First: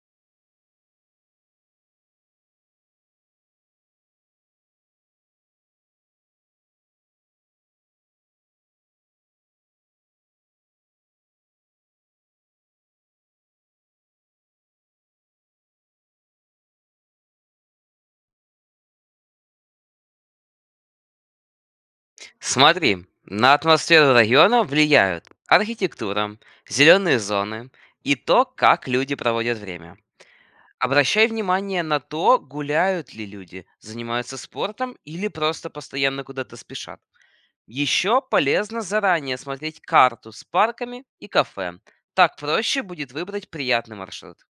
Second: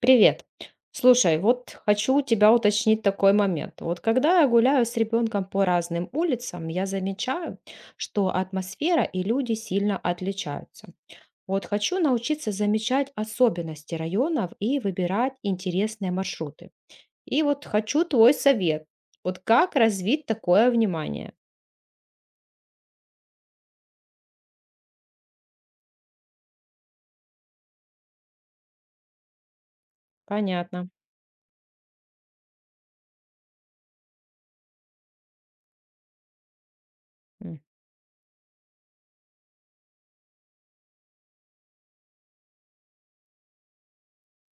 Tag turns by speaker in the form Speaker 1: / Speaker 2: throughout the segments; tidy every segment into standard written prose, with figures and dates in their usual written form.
Speaker 1: Привет. Слушай, вот хочу у тебя уточнить такой момент. Вот когда я гуляю с ребенком по разным улицам, я замечаю, что атмосфера и люди сильно отличаются. Вот хочу научиться замечать особенности районов и выбирать интересные маршруты. И вот хочу твой совет. Вот как развить такое внимание?
Speaker 2: Смотри, на атмосферу района влияют архитектура, зеленые зоны и то, как люди проводят время.
Speaker 1: Понятно.
Speaker 2: Обращай внимание на то, гуляют ли люди, занимаются спортом или просто постоянно куда-то спешат. Еще полезно заранее смотреть карту с парками и кафе. Так проще будет выбрать приятный маршрут.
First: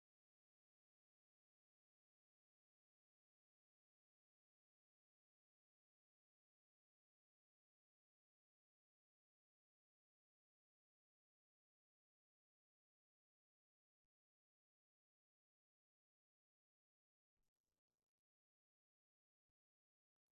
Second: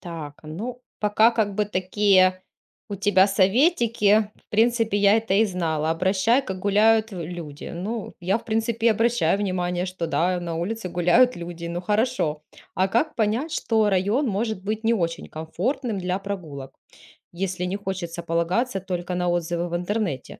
Speaker 1: Так, ну, пока как бы такие у тебя советики. В принципе, я это и знала. Обращай, как гуляют люди. Ну, я, в принципе, и обращаю внимание, что да, на улице гуляют люди. Ну, хорошо. А как понять, что район может быть не очень комфортным для прогулок, если не хочется полагаться только на отзывы в интернете?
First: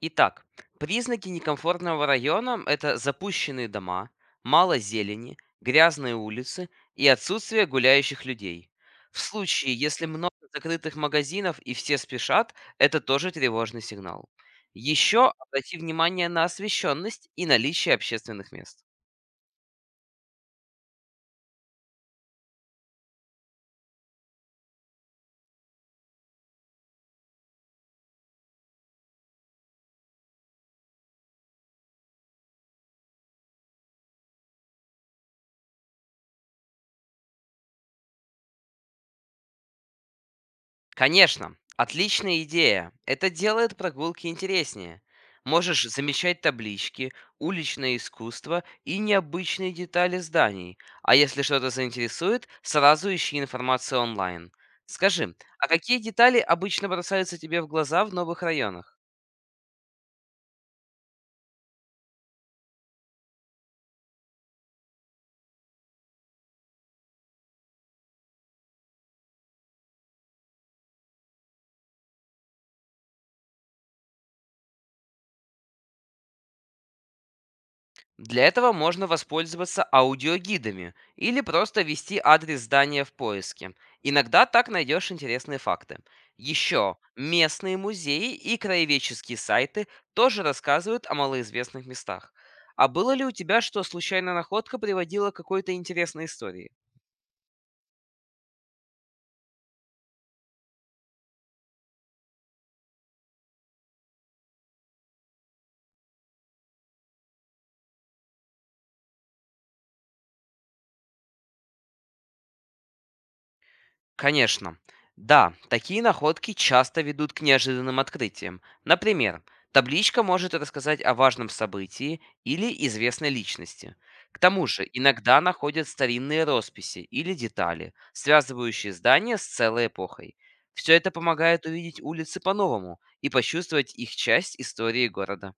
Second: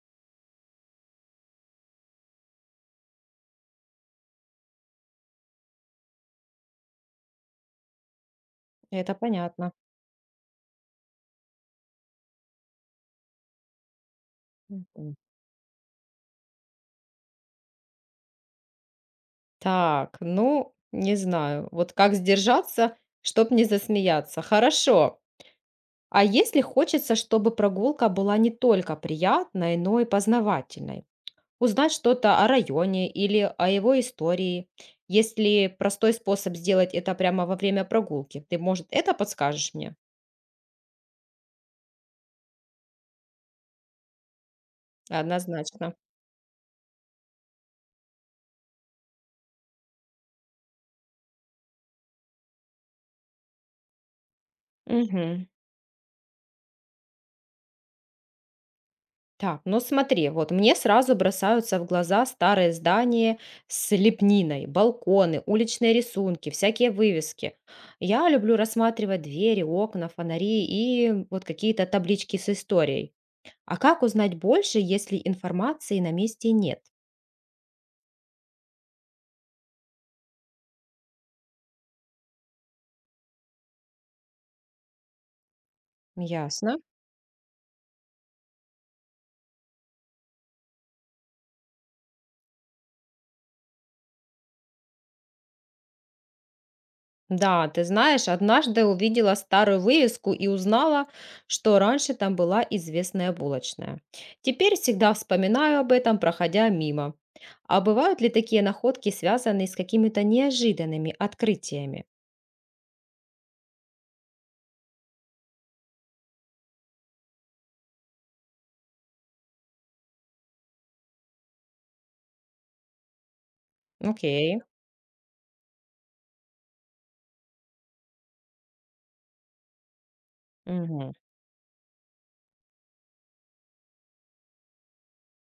Speaker 2: Итак, признаки некомфортного района– это запущенные дома, мало зелени, грязные улицы и отсутствие гуляющих людей.
Speaker 1: Это
Speaker 2: В
Speaker 1: понятно.
Speaker 2: случае, если много закрытых магазинов и все спешат, это тоже тревожный сигнал.
Speaker 1: Мгм.
Speaker 2: Еще обрати внимание на освещенность и наличие общественных мест.
Speaker 1: Так, ну, не знаю. Вот как сдержаться, чтоб не засмеяться. Хорошо. А если хочется, чтобы прогулка была не только приятной, но и познавательной? Узнать что-то о районе или о его истории. Есть ли простой способ сделать это прямо во время прогулки? Ты, может, это подскажешь мне?
Speaker 2: Конечно, отличная идея. Это делает прогулки интереснее. Можешь
Speaker 1: Однозначно.
Speaker 2: замечать таблички, уличное искусство и необычные детали зданий. А если что-то заинтересует, сразу ищи информацию онлайн. Скажи,
Speaker 1: Мгм.
Speaker 2: а какие детали обычно бросаются тебе в глаза в новых районах?
Speaker 1: Так, ну смотри, вот мне сразу бросаются в глаза старые здания с лепниной, балконы, уличные рисунки, всякие вывески. Я люблю рассматривать двери, окна, фонари и вот какие-то таблички с историей. А как узнать больше, если информации на месте нет?
Speaker 2: Для этого можно воспользоваться аудиогидами или просто ввести адрес здания в поиске. Иногда так найдешь интересные факты.
Speaker 1: Ясно.
Speaker 2: Еще местные музеи и краеведческие сайты тоже рассказывают о малоизвестных местах. А было ли у тебя, что случайная находка приводила к какой-то интересной истории?
Speaker 1: Да, ты знаешь, однажды увидела старую вывеску и узнала, что раньше там была известная булочная. Теперь всегда вспоминаю об этом, проходя мимо. А бывают ли такие находки, связанные с какими-то неожиданными открытиями?
Speaker 2: Конечно. Да, такие находки часто ведут к неожиданным открытиям. Например, табличка может рассказать о важном событии или известной личности. К
Speaker 1: Окей.
Speaker 2: тому же, иногда находят старинные росписи или детали, связывающие здание с целой эпохой. Все это
Speaker 1: Мгм.
Speaker 2: помогает увидеть улицы по-новому и почувствовать их часть истории города.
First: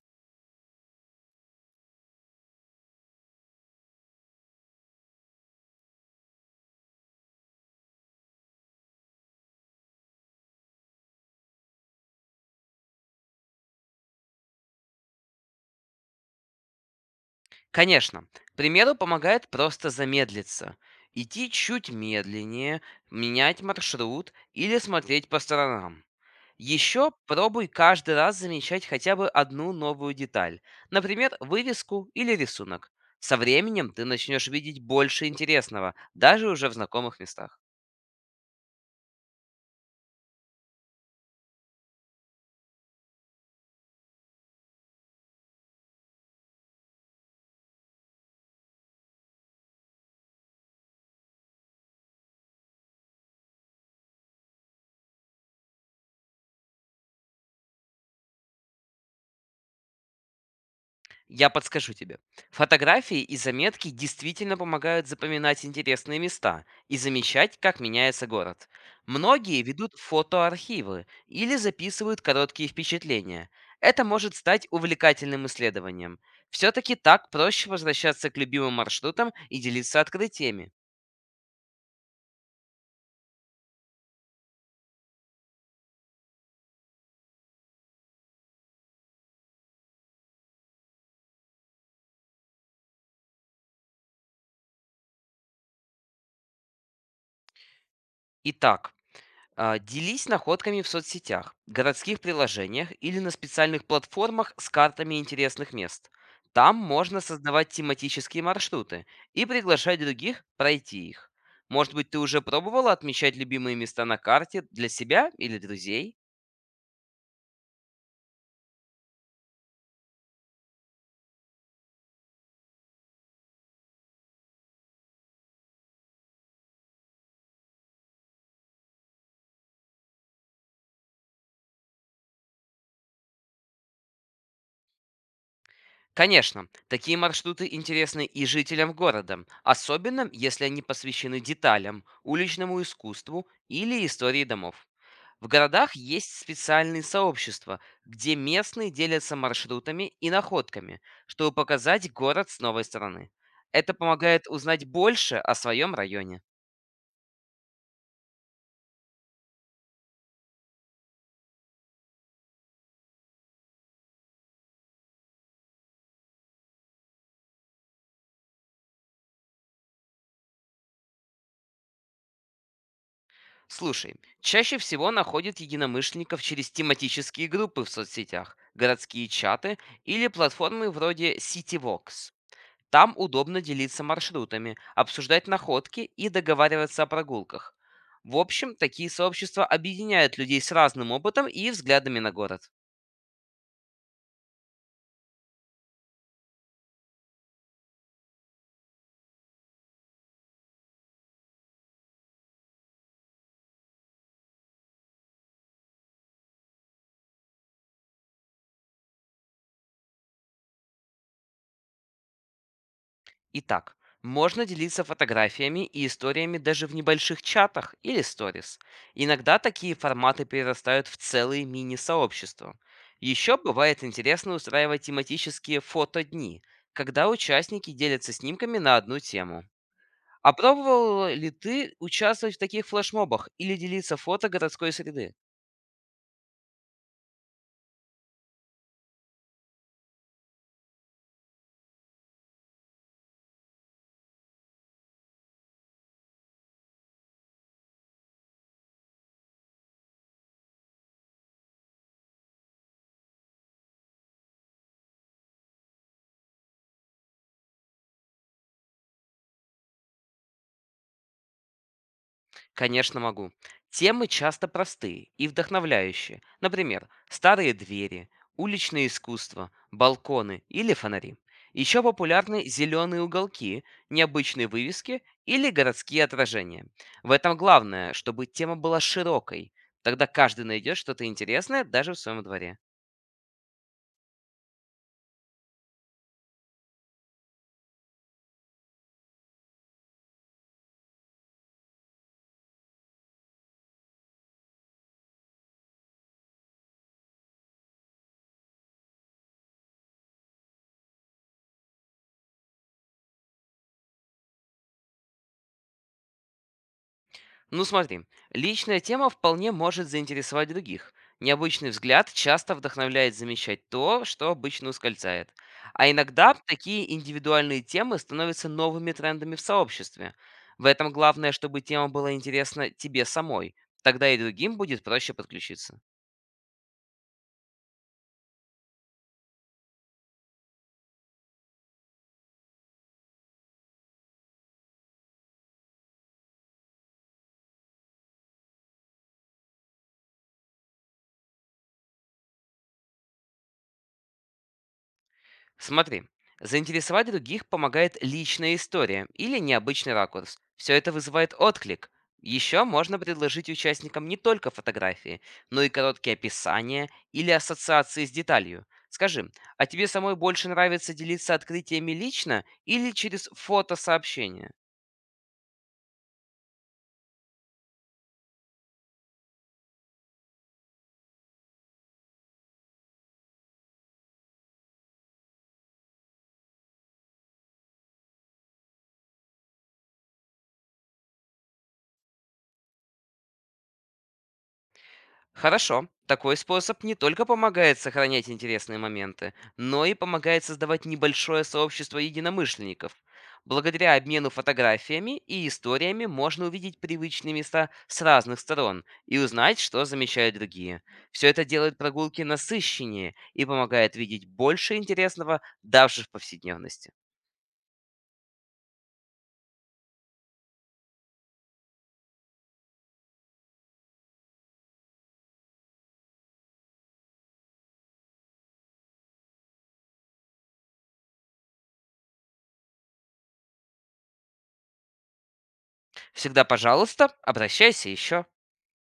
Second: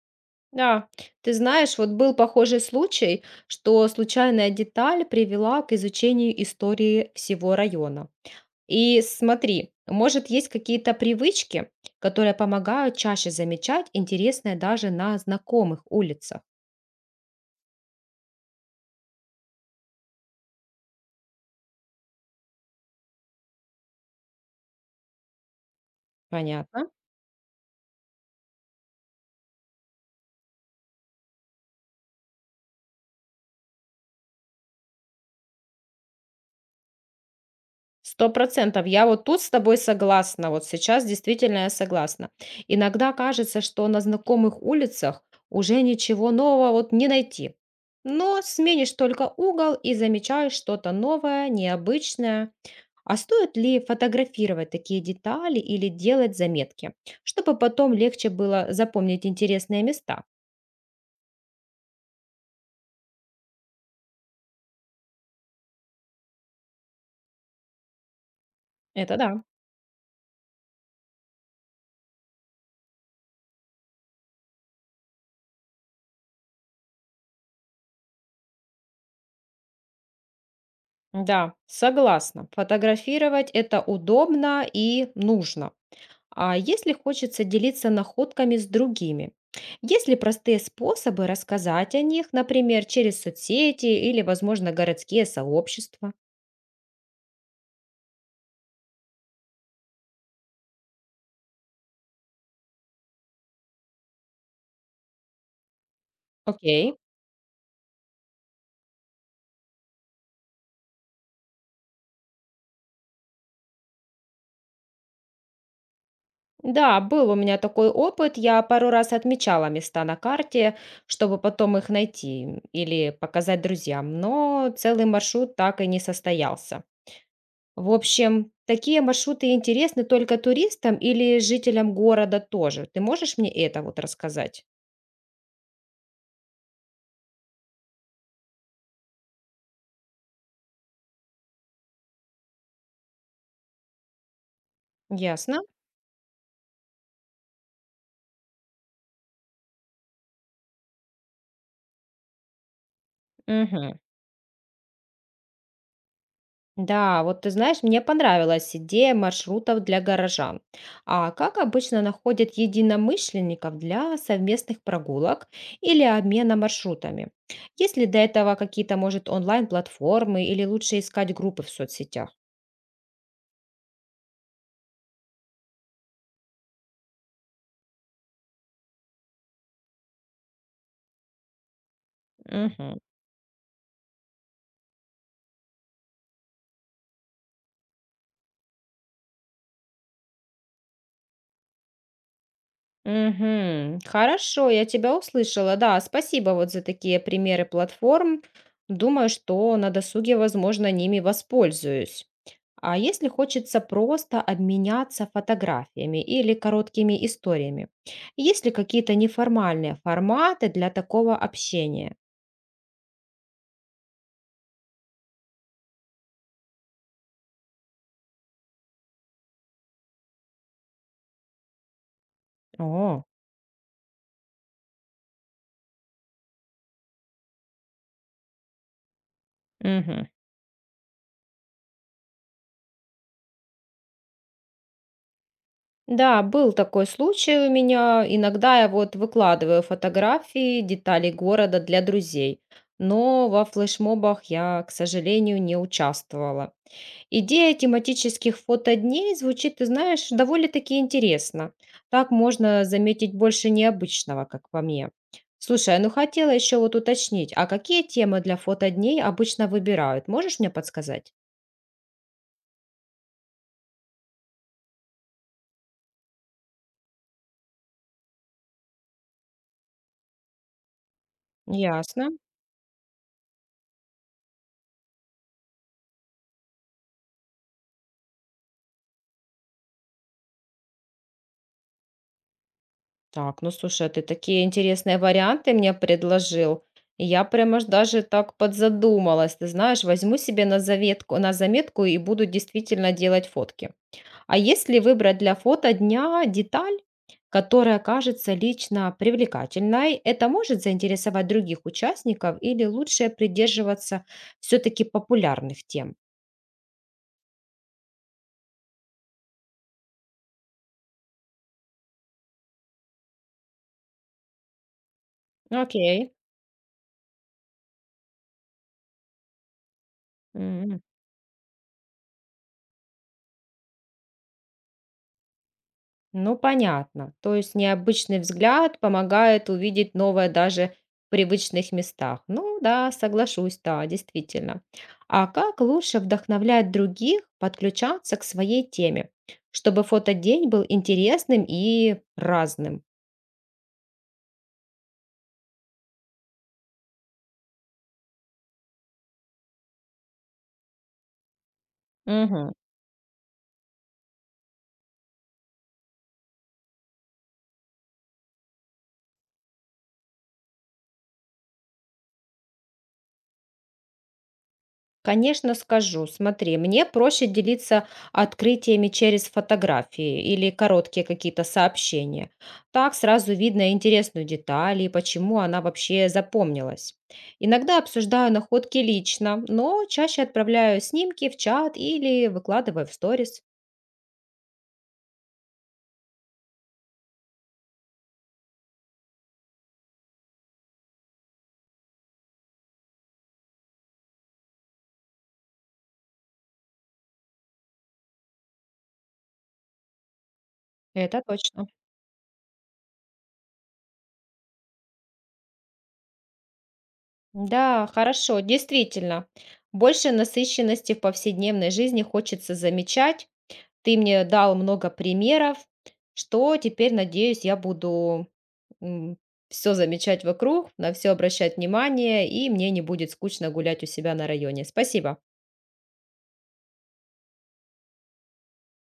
Speaker 1: Да, ты знаешь, вот был похожий случай, что случайная деталь привела к изучению истории всего района. И смотри, может, есть какие-то привычки, которые помогают чаще замечать интересное даже на знакомых улицах.
Speaker 2: Конечно, к примеру, помогает просто замедлиться. Идти чуть медленнее, менять маршрут или смотреть по сторонам.
Speaker 1: Понятно?
Speaker 2: Еще пробуй каждый раз замечать хотя бы одну новую деталь, например, вывеску или рисунок. Со временем ты начнешь видеть больше интересного, даже уже в знакомых местах.
Speaker 1: 100%. Я вот тут с тобой согласна. Вот сейчас действительно я согласна. Иногда кажется, что на знакомых улицах уже ничего нового вот не найти. Но сменишь только угол и замечаешь что-то новое, необычное. А стоит ли фотографировать такие детали или делать заметки, чтобы потом легче было запомнить интересные места?
Speaker 2: Я подскажу тебе. Фотографии и заметки действительно помогают запоминать интересные места и замечать, как меняется город.
Speaker 1: Это да.
Speaker 2: Многие ведут фотоархивы или записывают короткие впечатления. Это может стать увлекательным исследованием. Все-таки так проще возвращаться к любимым маршрутам и делиться открытиями.
Speaker 1: Да, согласна. Фотографировать это удобно и нужно. А если хочется делиться находками с другими? Есть ли простые способы рассказать о них, например, через соцсети или, возможно, городские сообщества?
Speaker 2: Итак, делись находками в соцсетях, городских приложениях или на специальных платформах с картами интересных мест. Там
Speaker 1: Окей.
Speaker 2: можно создавать тематические маршруты и приглашать других пройти их. Может быть, ты уже пробовала отмечать любимые места на карте для себя или друзей?
Speaker 1: Да, был у меня такой опыт. Я пару раз отмечала места на карте, чтобы потом их найти или показать друзьям, но целый маршрут так и не состоялся. В общем, такие маршруты интересны только туристам или жителям города тоже. Ты можешь мне это вот рассказать?
Speaker 2: Конечно, такие маршруты интересны и жителям города, особенно если они посвящены деталям, уличному искусству или истории домов. В
Speaker 1: Ясно?
Speaker 2: городах есть специальные сообщества, где местные делятся маршрутами и находками, чтобы показать город с новой стороны. Это
Speaker 1: Мгм.
Speaker 2: помогает узнать больше о своем районе.
Speaker 1: Да, вот ты знаешь, мне понравилась идея маршрутов для горожан. А как обычно находят единомышленников для совместных прогулок или обмена маршрутами? Есть ли до этого какие-то, может, онлайн-платформы или лучше искать группы в соцсетях?
Speaker 2: Слушай, чаще всего находят единомышленников через тематические группы в соцсетях, городские чаты или платформы вроде CityVox.
Speaker 1: Мгм.
Speaker 2: Там удобно делиться маршрутами, обсуждать находки и договариваться о прогулках. В общем, такие сообщества объединяют людей с разным опытом и взглядами на город.
Speaker 1: Мгм. Хорошо, я тебя услышала. Да, спасибо вот за такие примеры платформ. Думаю, что на досуге, возможно, ними воспользуюсь. А если хочется просто обменяться фотографиями или короткими историями? Есть ли какие-то неформальные форматы для такого общения?
Speaker 2: Итак, можно делиться фотографиями и историями даже в небольших чатах или сторис. Иногда такие форматы перерастают в целые мини-сообщества.
Speaker 1: О.
Speaker 2: Еще бывает интересно устраивать тематические фотодни, когда участники делятся снимками на одну тему.
Speaker 1: Мгм.
Speaker 2: А пробовал ли ты участвовать в таких флешмобах или делиться фото городской среды?
Speaker 1: Да, был такой случай у меня. Иногда я вот выкладываю фотографии деталей города для друзей, но во флешмобах я, к сожалению, не участвовала. Идея тематических фотодней звучит, ты знаешь, довольно-таки интересно. Так можно заметить больше необычного, как по мне. Слушай, а ну хотела еще вот уточнить, а какие темы для фотодней обычно выбирают? Можешь мне подсказать?
Speaker 2: Конечно, могу. Темы часто простые и вдохновляющие. Например, старые двери, уличное искусство, балконы или фонари. Еще
Speaker 1: Ясно.
Speaker 2: популярны зеленые уголки, необычные вывески или городские отражения. В этом главное, чтобы тема была широкой. Тогда каждый найдет что-то интересное даже в своем дворе.
Speaker 1: Так, ну слушай, а ты такие интересные варианты мне предложил. Я прямо аж даже так подзадумалась. Ты знаешь, возьму себе на заветку, на заметку и буду действительно делать фотки. А если выбрать для фото дня деталь, которая кажется лично привлекательной, это может заинтересовать других участников или лучше придерживаться все-таки популярных тем?
Speaker 2: Ну смотри, личная тема вполне может заинтересовать других. Необычный взгляд часто вдохновляет замечать то, что обычно ускользает. А
Speaker 1: Окей.
Speaker 2: иногда такие индивидуальные темы становятся новыми трендами в сообществе. В
Speaker 1: М.
Speaker 2: этом главное, чтобы тема была интересна тебе самой. Тогда и другим будет проще подключиться.
Speaker 1: Ну, понятно. То есть необычный взгляд помогает увидеть новое даже в привычных местах. Ну да, соглашусь, да, действительно. А как лучше вдохновлять других подключаться к своей теме, чтобы фотодень был интересным и разным?
Speaker 2: Смотри, заинтересовать других помогает личная история или необычный ракурс. Все это вызывает отклик. Еще можно предложить участникам не только фотографии, но и короткие описания или ассоциации с деталью. Скажи, а тебе самой больше нравится делиться открытиями лично или через фотосообщение?
Speaker 1: Конечно, скажу. Смотри, мне проще делиться открытиями через фотографии или короткие какие-то сообщения. Так сразу видно интересную деталь и почему она вообще запомнилась. Иногда обсуждаю находки лично, но чаще отправляю снимки в чат или выкладываю в сторис.
Speaker 2: Хорошо. Такой способ не только помогает сохранять интересные моменты, но и помогает создавать небольшое сообщество единомышленников. Благодаря обмену фотографиями и историями можно увидеть привычные места с разных сторон и узнать, что замечают другие.
Speaker 1: Это
Speaker 2: Все это
Speaker 1: точно.
Speaker 2: делает прогулки насыщеннее и помогает видеть больше интересного даже в повседневности.
Speaker 1: Да, хорошо, действительно. Больше насыщенности в повседневной жизни хочется замечать. Ты мне дал много примеров, что теперь, надеюсь, я буду все замечать вокруг, на все обращать внимание, и мне не будет скучно гулять у себя на районе. Спасибо.
Speaker 2: Всегда, пожалуйста, обращайся еще.